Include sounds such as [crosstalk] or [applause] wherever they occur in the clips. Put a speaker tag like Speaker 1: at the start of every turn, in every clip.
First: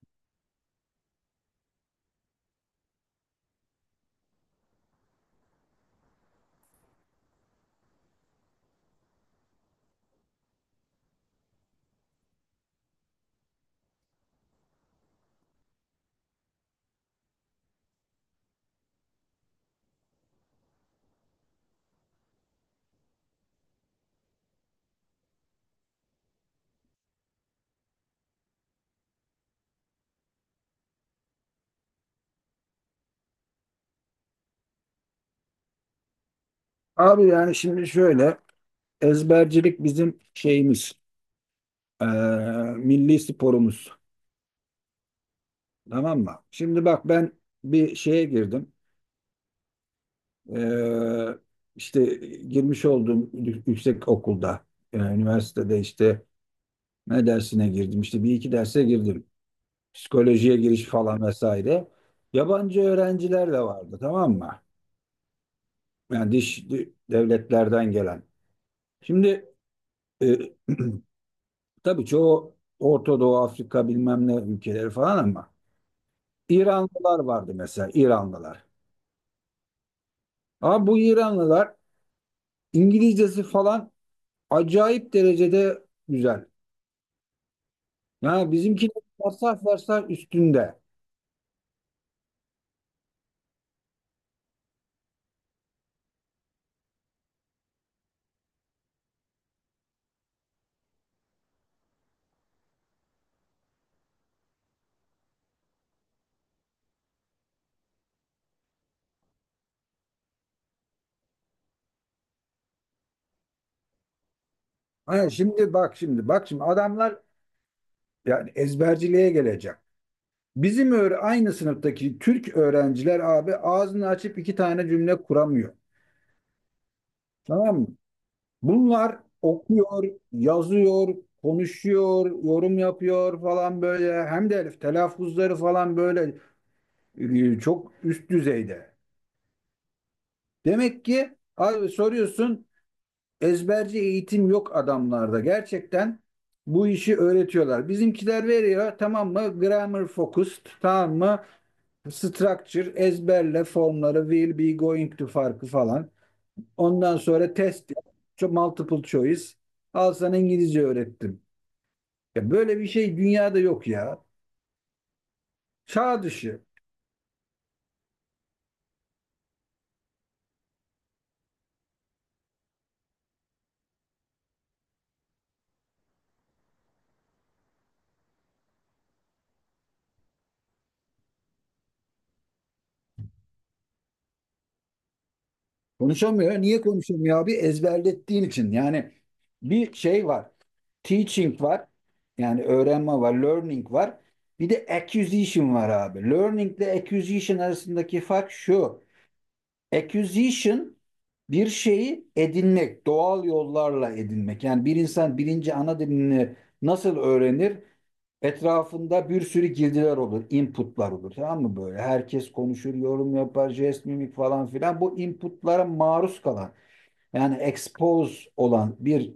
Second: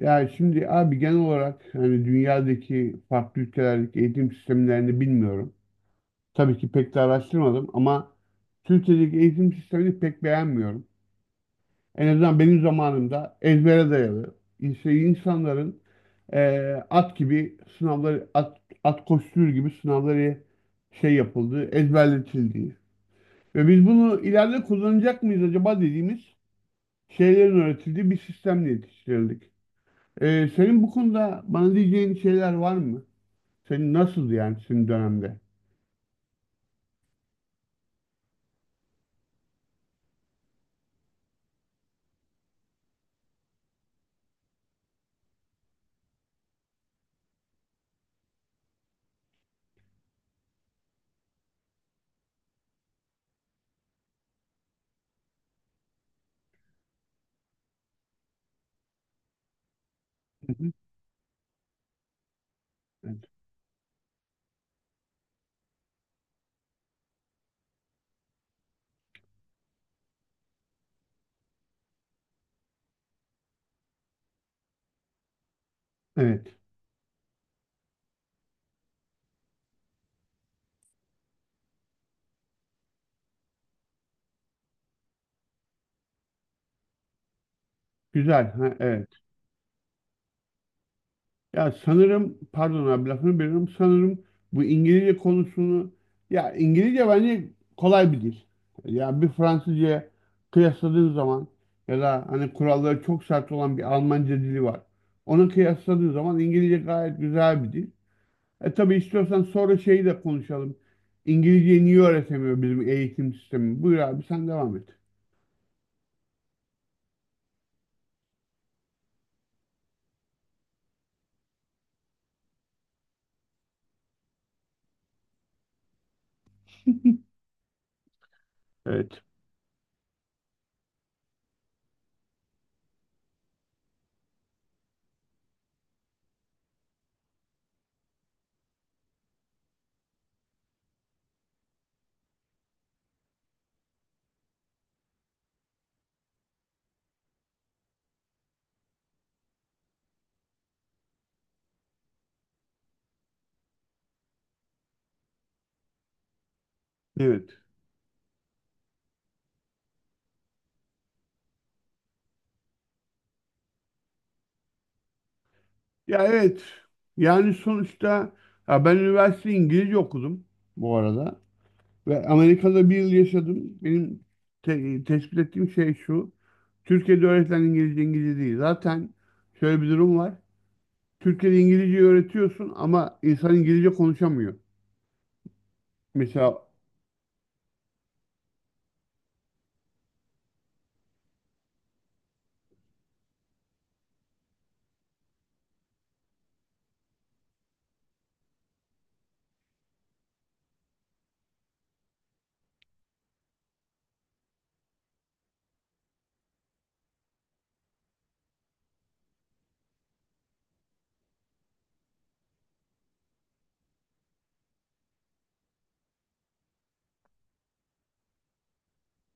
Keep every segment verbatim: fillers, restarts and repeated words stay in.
Speaker 1: Yani şimdi abi genel olarak hani dünyadaki farklı ülkelerdeki eğitim sistemlerini bilmiyorum. Tabii ki pek de araştırmadım ama Türkiye'deki eğitim sistemini pek beğenmiyorum. En azından benim zamanımda ezbere dayalı. İnse- insanların eee, at gibi sınavları, at, at koşturur gibi sınavları şey yapıldığı, ezberletildiği. Ve biz bunu ileride kullanacak mıyız acaba dediğimiz şeylerin öğretildiği bir sistemle yetiştirildik. Ee, senin bu konuda bana diyeceğin şeyler var mı? Senin nasıldı yani senin dönemde?
Speaker 2: Abi yani şimdi şöyle ezbercilik bizim şeyimiz eee, milli sporumuz tamam mı? Şimdi bak ben bir şeye girdim. Eee, işte girmiş olduğum yü- yüksek okulda, eee, üniversitede işte ne dersine girdim, işte bir iki derse girdim,
Speaker 1: Hı
Speaker 2: psikolojiye
Speaker 1: hı.
Speaker 2: giriş falan vesaire. Yabancı
Speaker 1: Evet.
Speaker 2: öğrenciler de vardı, tamam mı? Yani diş devletlerden gelen. Şimdi e, [clears throat] tabii çoğu Orta Doğu, Afrika bilmem ne ülkeleri falan ama
Speaker 1: Evet.
Speaker 2: İranlılar vardı mesela, İranlılar. Ama bu İranlılar İngilizcesi falan acayip derecede güzel.
Speaker 1: Güzel.
Speaker 2: Yani
Speaker 1: Ha,
Speaker 2: bizimkiler
Speaker 1: evet.
Speaker 2: varsayf varsayf üstünde.
Speaker 1: Ya sanırım pardon abi lafını bölüyorum. Sanırım bu İngilizce konusunu ya İngilizce bence kolay bir dil. Ya bir Fransızca kıyasladığın zaman ya da hani kuralları çok sert olan bir Almanca dili var. Onu kıyasladığın zaman İngilizce gayet güzel bir dil. E tabii istiyorsan sonra şeyi de konuşalım. İngilizceyi niye öğretemiyor bizim eğitim sistemi? Buyur abi sen devam et.
Speaker 2: Ha, şimdi bak şimdi bak şimdi adamlar yani ezberciliğe gelecek. Bizim öyle aynı sınıftaki Türk öğrenciler abi ağzını açıp iki tane cümle kuramıyor. Tamam mı?
Speaker 1: Evet.
Speaker 2: Bunlar okuyor, yazıyor, konuşuyor, yorum yapıyor falan böyle. Hem de telaffuzları falan böyle e, çok üst düzeyde. Demek ki abi soruyorsun, ezberci eğitim yok adamlarda. Gerçekten bu işi öğretiyorlar. Bizimkiler veriyor, tamam mı? Grammar focused, tamam mı? Structure ezberle, formları will be going to farkı falan. Ondan
Speaker 1: Evet.
Speaker 2: sonra test, multiple choice. Al sana İngilizce öğrettim. Ya böyle bir şey dünyada yok ya. Çağ
Speaker 1: Ya evet.
Speaker 2: dışı.
Speaker 1: Yani sonuçta ya ben üniversite İngilizce okudum bu arada. Ve Amerika'da bir yıl yaşadım. Benim te- tespit ettiğim şey şu. Türkiye'de öğretilen İngilizce İngilizce değil. Zaten şöyle bir durum var. Türkiye'de İngilizce öğretiyorsun ama insan İngilizce konuşamıyor.
Speaker 2: Konuşamıyor.
Speaker 1: Mesela
Speaker 2: Niye konuşamıyor abi? Ezberlettiğin için. Yani bir şey var. Teaching var. Yani öğrenme var. Learning var. Bir de acquisition var abi. Learning ile acquisition arasındaki fark şu. Acquisition bir şeyi edinmek, doğal yollarla edinmek. Yani bir insan birinci ana dilini nasıl öğrenir? Etrafında bir sürü girdiler olur, inputlar olur. Tamam mı böyle? Herkes konuşur, yorum yapar, jest, mimik falan filan. Bu inputlara maruz kalan, yani expose olan bir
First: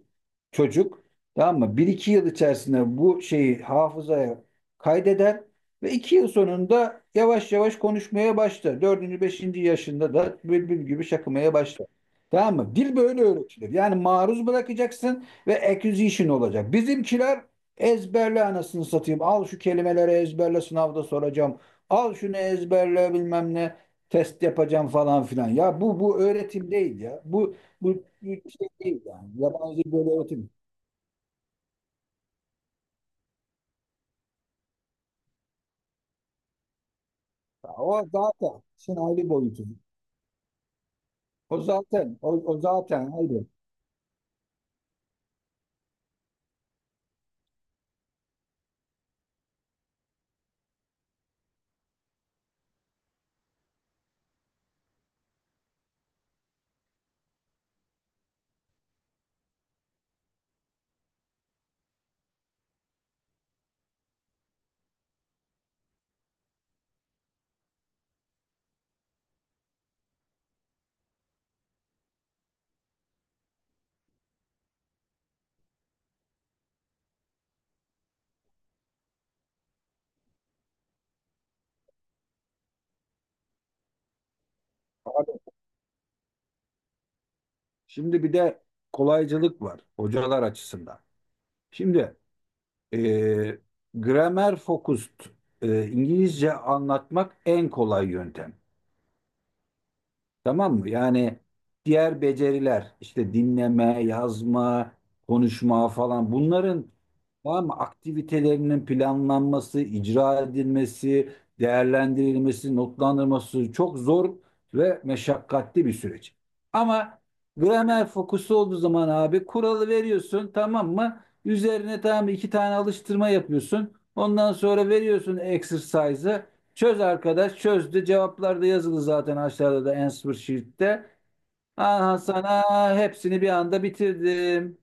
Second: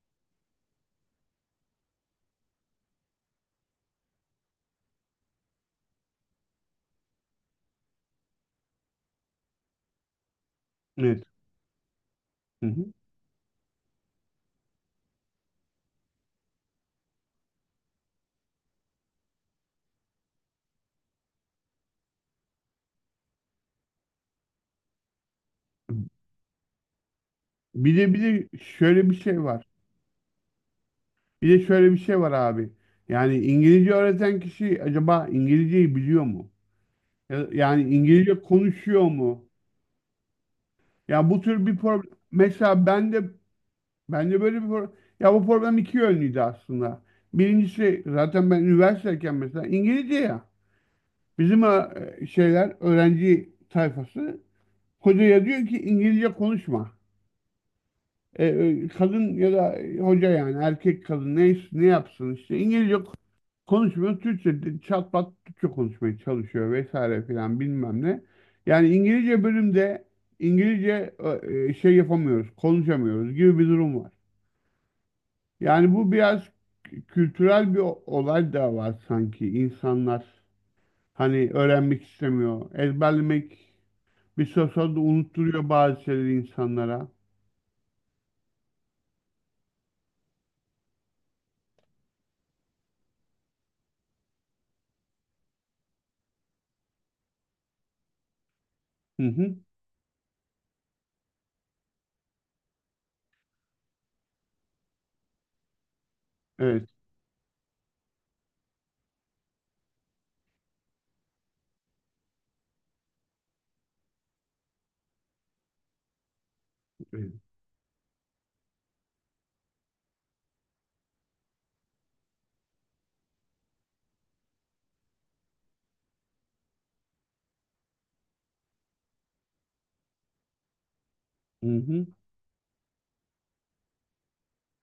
Speaker 2: çocuk, tamam mı, bir iki yıl içerisinde bu şeyi hafızaya kaydeder ve iki yıl sonunda yavaş yavaş konuşmaya başlar. Dördüncü beşinci yaşında da bülbül gibi
Speaker 1: evet.
Speaker 2: şakımaya başlar. Tamam
Speaker 1: Hı
Speaker 2: mı?
Speaker 1: hı.
Speaker 2: Dil böyle öğretilir. Yani maruz bırakacaksın ve acquisition olacak. Bizimkiler ezberle anasını satayım. Al şu kelimeleri ezberle, sınavda soracağım. Al şunu ezberle bilmem ne, test yapacağım falan filan. Ya bu bu öğretim değil ya. Bu
Speaker 1: Bir
Speaker 2: bu
Speaker 1: de bir de
Speaker 2: bir şey değil
Speaker 1: şöyle bir
Speaker 2: yani.
Speaker 1: şey var.
Speaker 2: Yabancı böyle öğretim.
Speaker 1: Bir de şöyle bir şey var abi. Yani İngilizce öğreten kişi acaba İngilizceyi biliyor mu? Ya- Yani
Speaker 2: O
Speaker 1: İngilizce
Speaker 2: zaten işin
Speaker 1: konuşuyor
Speaker 2: ayrı
Speaker 1: mu?
Speaker 2: boyutu.
Speaker 1: Ya bu
Speaker 2: O
Speaker 1: tür bir
Speaker 2: zaten,
Speaker 1: problem.
Speaker 2: o, o
Speaker 1: Mesela
Speaker 2: zaten
Speaker 1: ben de
Speaker 2: ayrı.
Speaker 1: ben de böyle bir problem. Ya bu problem iki yönlüydü aslında. Birincisi zaten ben üniversiteyken mesela İngilizce ya. Bizim e, şeyler öğrenci tayfası hocaya diyor ki İngilizce konuşma. E, e, kadın ya da hoca yani erkek kadın neyse ne yapsın işte İngilizce konuşmuyor. Türkçe de- çat pat Türkçe konuşmaya çalışıyor vesaire filan bilmem ne. Yani İngilizce bölümde İngilizce e, e, şey yapamıyoruz, konuşamıyoruz gibi bir durum var. Yani bu biraz kültürel bir o- olay da var sanki. İnsanlar hani öğrenmek istemiyor, ezberlemek bir süre sonra da
Speaker 2: Abi,
Speaker 1: unutturuyor bazı şeyleri insanlara.
Speaker 2: şimdi bir de kolaycılık var hocalar açısından. Şimdi e, gramer focused e, İngilizce anlatmak en kolay yöntem.
Speaker 1: Hı hı.
Speaker 2: Tamam mı? Yani diğer beceriler işte dinleme, yazma, konuşma falan, bunların,
Speaker 1: Evet.
Speaker 2: tamam mı, aktivitelerinin planlanması, icra edilmesi, değerlendirilmesi, notlandırılması çok zor ve meşakkatli bir süreç. Ama
Speaker 1: Evet.
Speaker 2: gramer fokusu olduğu zaman abi kuralı veriyorsun, tamam mı? Üzerine, tamam mı, iki tane alıştırma yapıyorsun. Ondan sonra veriyorsun exercise'ı. Çöz arkadaş, çözdü. Cevaplar da yazılı zaten aşağıda da answer sheet'te.
Speaker 1: Hı hı.
Speaker 2: Aha, sana hepsini bir anda bitirdim.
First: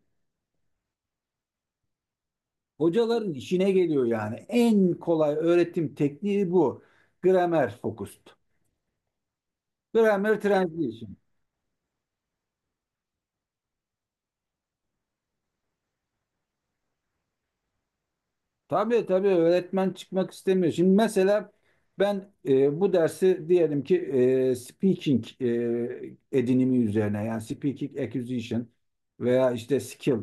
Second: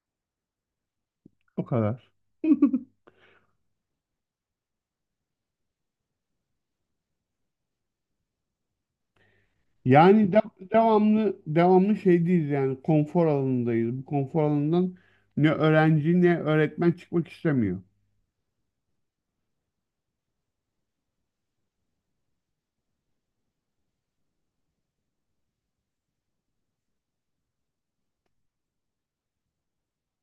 Speaker 1: O kadar. [laughs]
Speaker 2: Hocaların işine geliyor yani. En kolay öğretim tekniği bu. Grammar focused.
Speaker 1: Yani
Speaker 2: Grammar
Speaker 1: de-
Speaker 2: translation.
Speaker 1: Devamlı devamlı şeydeyiz yani konfor alanındayız. Bu konfor alanından ne öğrenci ne öğretmen çıkmak istemiyor.
Speaker 2: Tabii tabii öğretmen çıkmak istemiyor. Şimdi mesela ben e, bu dersi diyelim ki e, speaking e, edinimi üzerine, yani speaking acquisition veya işte skill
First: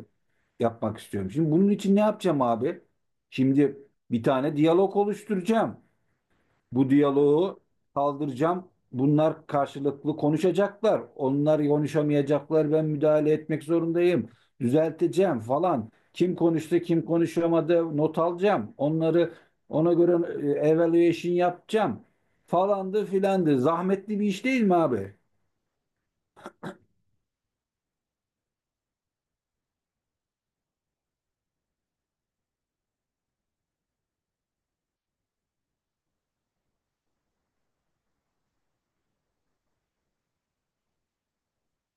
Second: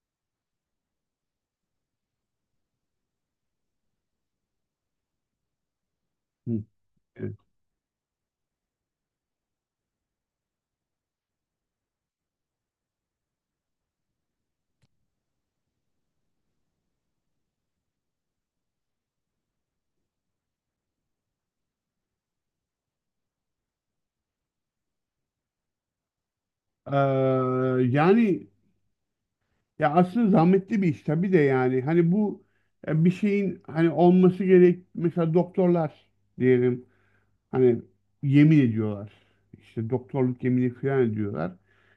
Speaker 2: yapmak istiyorum. Şimdi bunun için ne yapacağım abi? Şimdi bir tane diyalog oluşturacağım.
Speaker 1: Hı.
Speaker 2: Bu
Speaker 1: Evet.
Speaker 2: diyaloğu kaldıracağım. Bunlar karşılıklı konuşacaklar. Onlar konuşamayacaklar. Ben müdahale etmek zorundayım. Düzelteceğim falan. Kim konuştu, kim konuşamadı not alacağım. Onları ona göre e, evaluation yapacağım. Falandı filandı. Zahmetli bir iş değil mi abi?
Speaker 1: Ee, Yani ya aslında zahmetli bir iş tabii de yani hani bu e, bir şeyin hani olması gerek mesela doktorlar diyelim. Hani yemin ediyorlar. İşte doktorluk yemini falan ediyorlar.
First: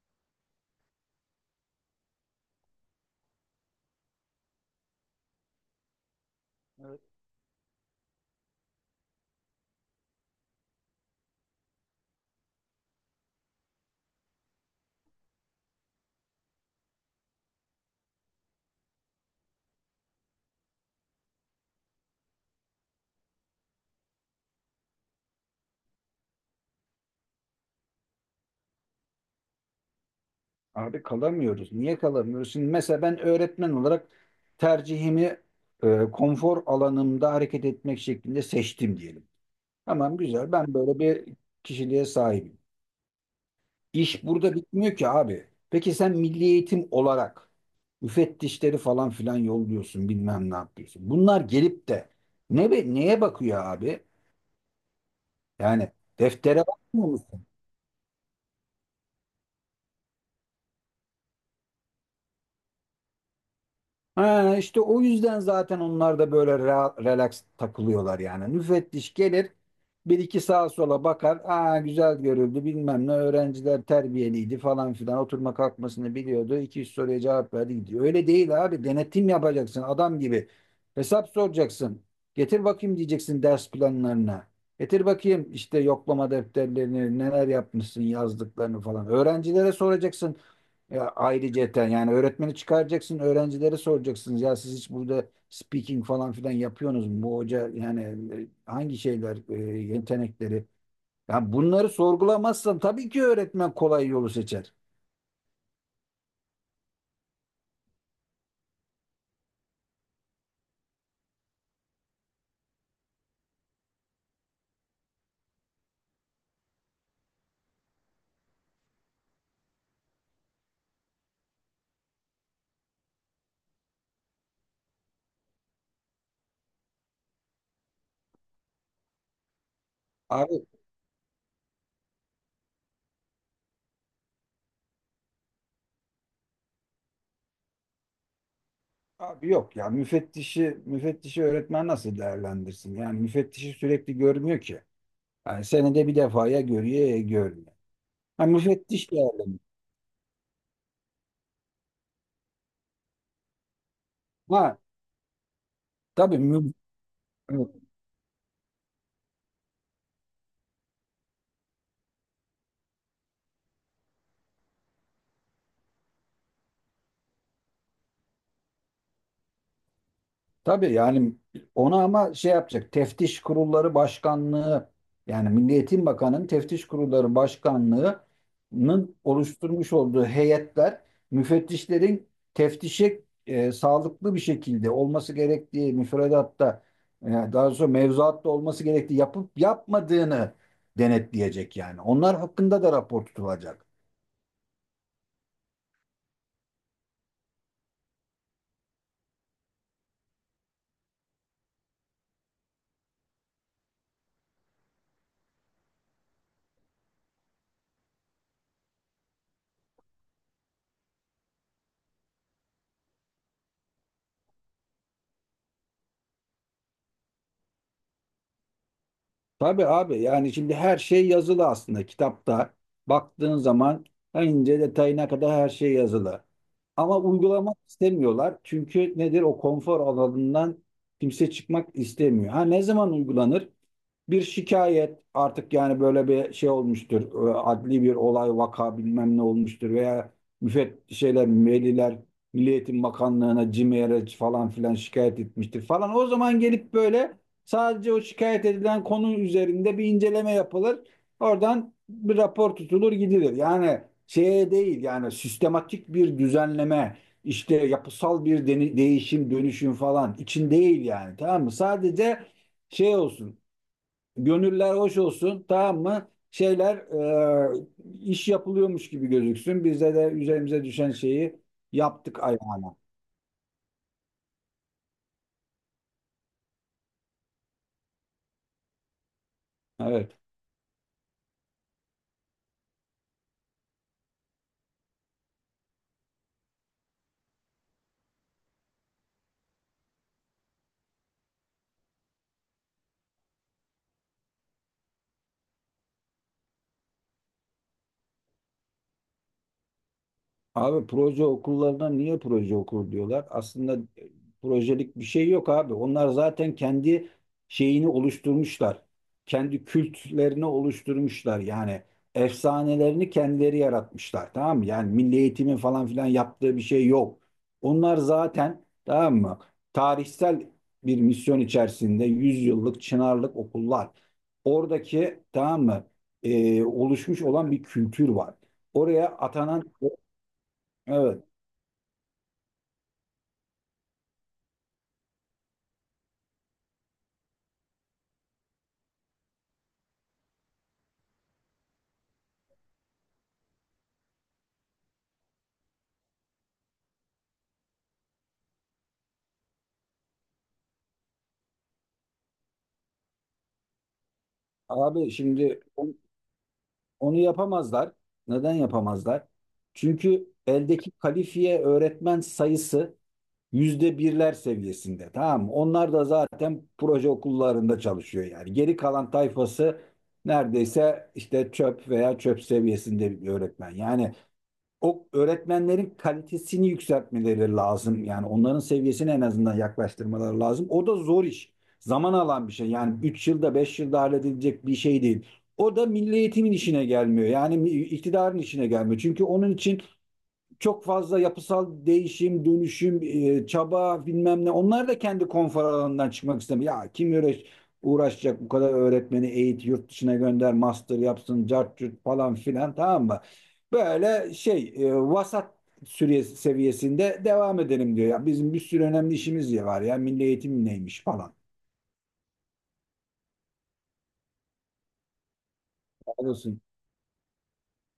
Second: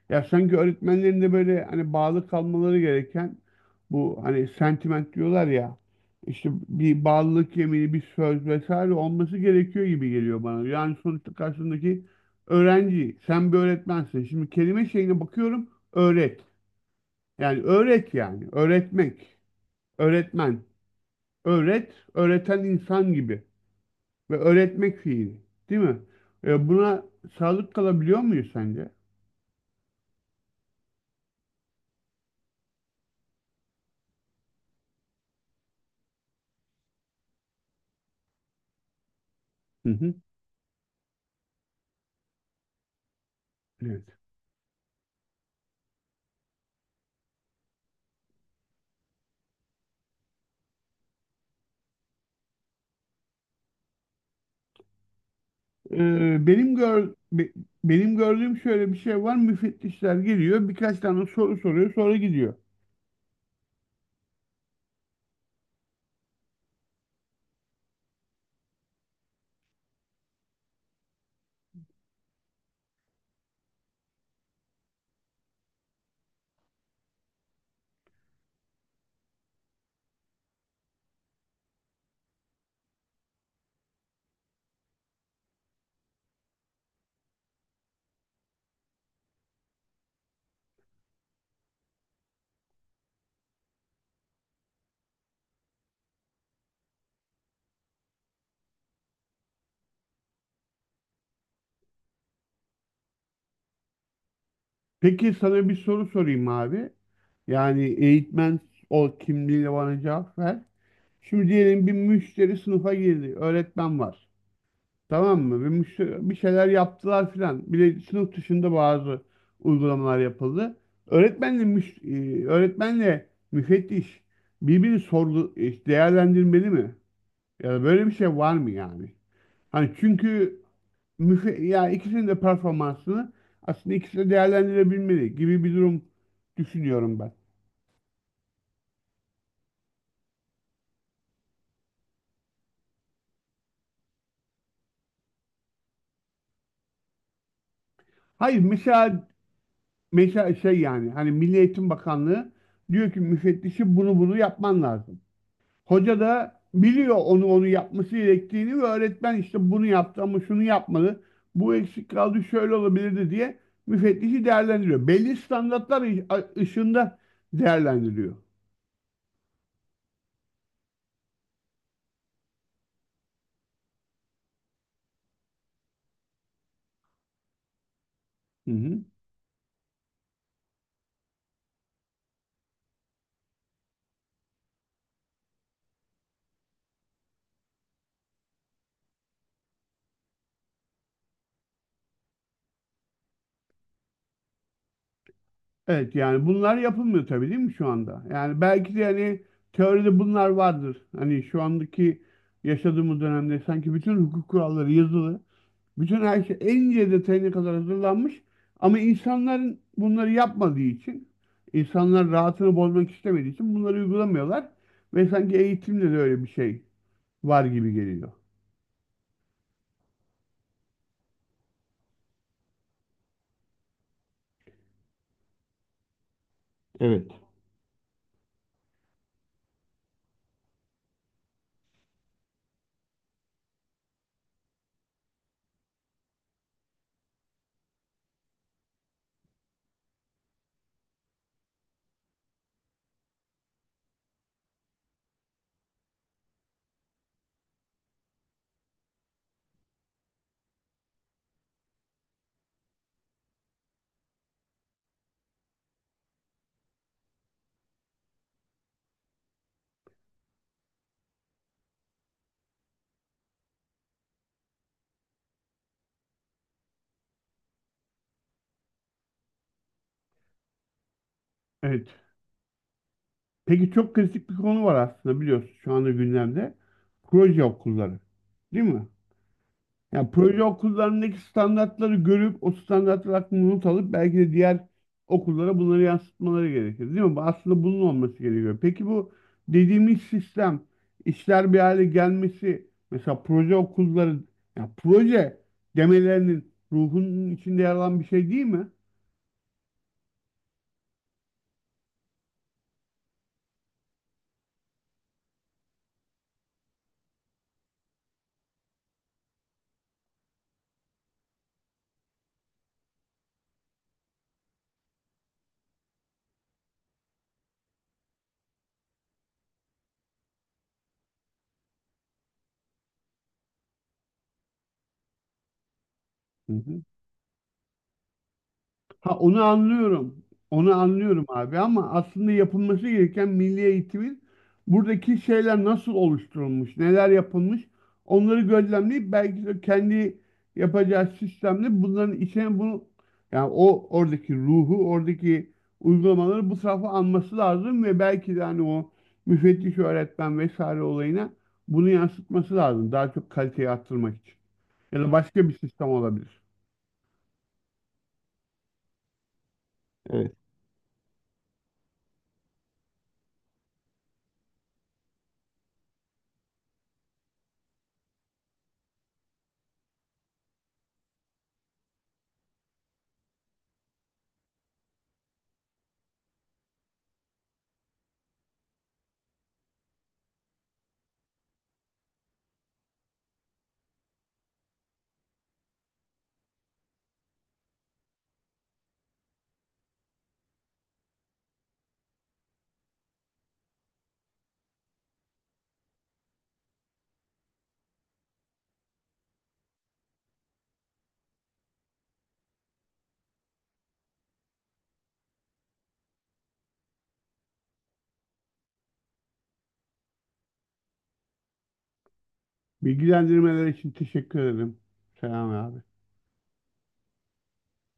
Speaker 1: Ya sanki öğretmenlerin de böyle hani bağlı kalmaları gereken bu hani sentiment diyorlar ya işte
Speaker 2: Evet.
Speaker 1: bir bağlılık yemini, bir söz vesaire olması gerekiyor gibi geliyor bana. Yani sonuçta karşındaki öğrenci, sen bir öğretmensin. Şimdi kelime şeyine bakıyorum, öğret. Yani öğret yani, öğretmek, öğretmen, öğret, öğreten insan gibi ve öğretmek fiili, değil mi? E, buna sadık kalabiliyor muyuz sence?
Speaker 2: Abi kalamıyoruz. Niye kalamıyoruz? Şimdi mesela ben öğretmen olarak tercihimi e, konfor alanımda hareket etmek şeklinde seçtim diyelim.
Speaker 1: Hı hı.
Speaker 2: Tamam güzel. Ben böyle bir kişiliğe sahibim.
Speaker 1: Evet.
Speaker 2: İş burada bitmiyor ki abi. Peki sen milli eğitim olarak müfettişleri falan filan yolluyorsun, bilmem ne yapıyorsun. Bunlar gelip de ne be- neye bakıyor abi? Yani
Speaker 1: E,
Speaker 2: deftere
Speaker 1: benim
Speaker 2: bakmıyor
Speaker 1: gör
Speaker 2: musun?
Speaker 1: be- Benim gördüğüm şöyle bir şey var. Müfettişler geliyor, birkaç tane soru soruyor, sonra gidiyor.
Speaker 2: Ha, işte o yüzden zaten onlar da böyle ra- relax takılıyorlar yani. Müfettiş gelir, bir iki sağa sola bakar. Aa güzel, görüldü bilmem ne, öğrenciler terbiyeliydi falan filan, oturma kalkmasını biliyordu. İki üç soruya cevap verdi, gidiyor. Öyle değil abi, denetim yapacaksın adam gibi. Hesap soracaksın. Getir bakayım diyeceksin ders planlarına. Getir bakayım işte yoklama defterlerini, neler yapmışsın yazdıklarını falan. Öğrencilere soracaksın. Ya ayrıca yani öğretmeni çıkaracaksın, öğrencilere soracaksınız. Ya siz hiç burada speaking falan filan yapıyorsunuz mu? Bu hoca yani e, hangi şeyler, e, yetenekleri? Ya bunları sorgulamazsan tabii ki öğretmen kolay yolu seçer.
Speaker 1: Peki sana bir soru sorayım abi. Yani eğitmen ol kimliğiyle bana cevap ver. Şimdi diyelim bir müşteri sınıfa girdi, öğretmen var. Tamam mı? Bir, müş- bir şeyler yaptılar filan. Bir de sınıf dışında bazı uygulamalar yapıldı. Öğretmenle müş e, öğretmenle müfettiş birbirini sorgu e, değerlendirmeli mi? Ya da böyle bir şey var mı yani? Hani çünkü
Speaker 2: Abi,
Speaker 1: müfe ya ikisinin de performansını aslında ikisi de değerlendirebilmeli gibi bir durum düşünüyorum ben.
Speaker 2: abi yok ya, müfettişi müfettişi öğretmen nasıl değerlendirsin? Yani müfettişi sürekli görmüyor ki. Yani senede bir defaya görüyor, ya görmüyor. Ha,
Speaker 1: Hayır
Speaker 2: müfettiş
Speaker 1: mesela
Speaker 2: değerlendiriyor.
Speaker 1: mesela şey yani hani Milli Eğitim Bakanlığı diyor ki müfettişi bunu bunu
Speaker 2: Ha
Speaker 1: yapman lazım. Hoca
Speaker 2: tabii
Speaker 1: da
Speaker 2: mü-
Speaker 1: biliyor onu onu
Speaker 2: evet.
Speaker 1: yapması gerektiğini ve öğretmen işte bunu yaptı ama şunu yapmadı. Bu eksik kaldı şöyle olabilirdi diye müfettişi değerlendiriyor. Belli standartlar ı- a- ışığında değerlendiriyor.
Speaker 2: Tabii yani ona ama şey yapacak. Teftiş Kurulları Başkanlığı, yani Milli Eğitim Bakanı'nın Teftiş Kurulları
Speaker 1: Hı hı.
Speaker 2: Başkanlığı'nın oluşturmuş olduğu heyetler müfettişlerin teftişe e, sağlıklı bir şekilde olması gerektiği, müfredatta, e, daha sonra mevzuatta olması gerektiği, yapıp yapmadığını denetleyecek yani. Onlar hakkında da rapor tutulacak.
Speaker 1: Evet yani bunlar yapılmıyor tabii değil mi şu anda? Yani belki de hani teoride bunlar vardır. Hani şu andaki yaşadığımız dönemde sanki bütün hukuk kuralları yazılı. Bütün her şey en ince detayına kadar hazırlanmış. Ama insanların bunları yapmadığı için, insanlar rahatını bozmak istemediği için bunları uygulamıyorlar. Ve sanki eğitimde de öyle bir şey var gibi geliyor.
Speaker 2: Tabii abi, yani şimdi her şey yazılı aslında kitapta. Baktığın zaman en ince detayına kadar her şey yazılı. Ama
Speaker 1: Evet.
Speaker 2: uygulamak istemiyorlar. Çünkü nedir, o konfor alanından kimse çıkmak istemiyor. Ha ne zaman uygulanır? Bir şikayet artık, yani böyle bir şey olmuştur. e, Adli bir olay, vaka bilmem ne olmuştur veya müfet şeyler, veliler Milli Eğitim Bakanlığı'na CİMER'e falan filan şikayet etmiştir falan. O zaman gelip böyle sadece o şikayet edilen konu üzerinde bir inceleme yapılır. Oradan bir rapor tutulur, gidilir. Yani şeye değil, yani sistematik bir düzenleme, işte yapısal bir deni- değişim, dönüşüm falan için değil yani, tamam mı? Sadece şey olsun, gönüller hoş olsun, tamam mı? Şeyler, e, iş yapılıyormuş gibi gözüksün. Bizde de üzerimize düşen şeyi
Speaker 1: Evet.
Speaker 2: yaptık ayağına.
Speaker 1: Peki çok kritik bir konu var aslında biliyorsun şu anda gündemde. Proje okulları. Değil mi? Yani
Speaker 2: Evet.
Speaker 1: proje okullarındaki standartları görüp o standartlar hakkında not alıp belki de diğer okullara bunları yansıtmaları gerekir, değil mi? Bu aslında bunun olması gerekiyor. Peki bu dediğimiz sistem, işler bir hale gelmesi, mesela proje okulları, yani proje demelerinin ruhunun içinde yer alan bir şey değil mi?
Speaker 2: Abi proje okullarına niye proje okulu diyorlar? Aslında e, projelik bir şey yok abi. Onlar zaten kendi şeyini oluşturmuşlar. Kendi kültlerini oluşturmuşlar. Yani efsanelerini kendileri yaratmışlar. Tamam mı? Yani milli eğitimin falan filan yaptığı bir şey yok. Onlar zaten, tamam mı, tarihsel bir misyon içerisinde yüzyıllık Çınarlık okullar. Oradaki, tamam mı,
Speaker 1: Hı
Speaker 2: e,
Speaker 1: hı.
Speaker 2: oluşmuş olan bir kültür var. Oraya
Speaker 1: Ha onu
Speaker 2: atanan
Speaker 1: anlıyorum. Onu
Speaker 2: evet.
Speaker 1: anlıyorum abi ama aslında yapılması gereken milli eğitimin buradaki şeyler nasıl oluşturulmuş, neler yapılmış onları gözlemleyip belki de kendi yapacağı sistemle bunların içine bunu yani o oradaki ruhu, oradaki uygulamaları bu tarafa alması lazım ve belki de hani o müfettiş öğretmen vesaire olayına bunu yansıtması lazım. Daha çok kaliteyi arttırmak için. Ya da
Speaker 2: Abi
Speaker 1: başka bir
Speaker 2: şimdi
Speaker 1: sistem
Speaker 2: on-
Speaker 1: olabilir.
Speaker 2: onu yapamazlar. Neden yapamazlar? Çünkü
Speaker 1: Evet.
Speaker 2: eldeki kalifiye öğretmen sayısı yüzde birler seviyesinde. Tamam mı? Onlar da zaten proje okullarında çalışıyor yani. Geri kalan tayfası neredeyse işte çöp veya çöp seviyesinde bir öğretmen. Yani o öğretmenlerin kalitesini yükseltmeleri lazım. Yani onların seviyesine en azından yaklaştırmaları lazım. O da zor iş. Zaman alan bir şey. Yani üç yılda beş yılda halledilecek bir şey değil. O da milli eğitimin işine gelmiyor. Yani iktidarın işine gelmiyor. Çünkü onun için çok fazla yapısal değişim, dönüşüm, e, çaba bilmem ne. Onlar da kendi konfor alanından çıkmak istemiyor. Ya kim uğraş, uğraşacak bu kadar öğretmeni eğit, yurt dışına gönder, master yapsın, cart curt falan filan, tamam mı? Böyle şey e, vasat süre seviyesinde devam edelim diyor. Ya bizim bir sürü önemli işimiz ya var ya, milli eğitim neymiş falan.
Speaker 1: Bilgilendirmeler için teşekkür ederim. Selam abi.
Speaker 2: Olsun.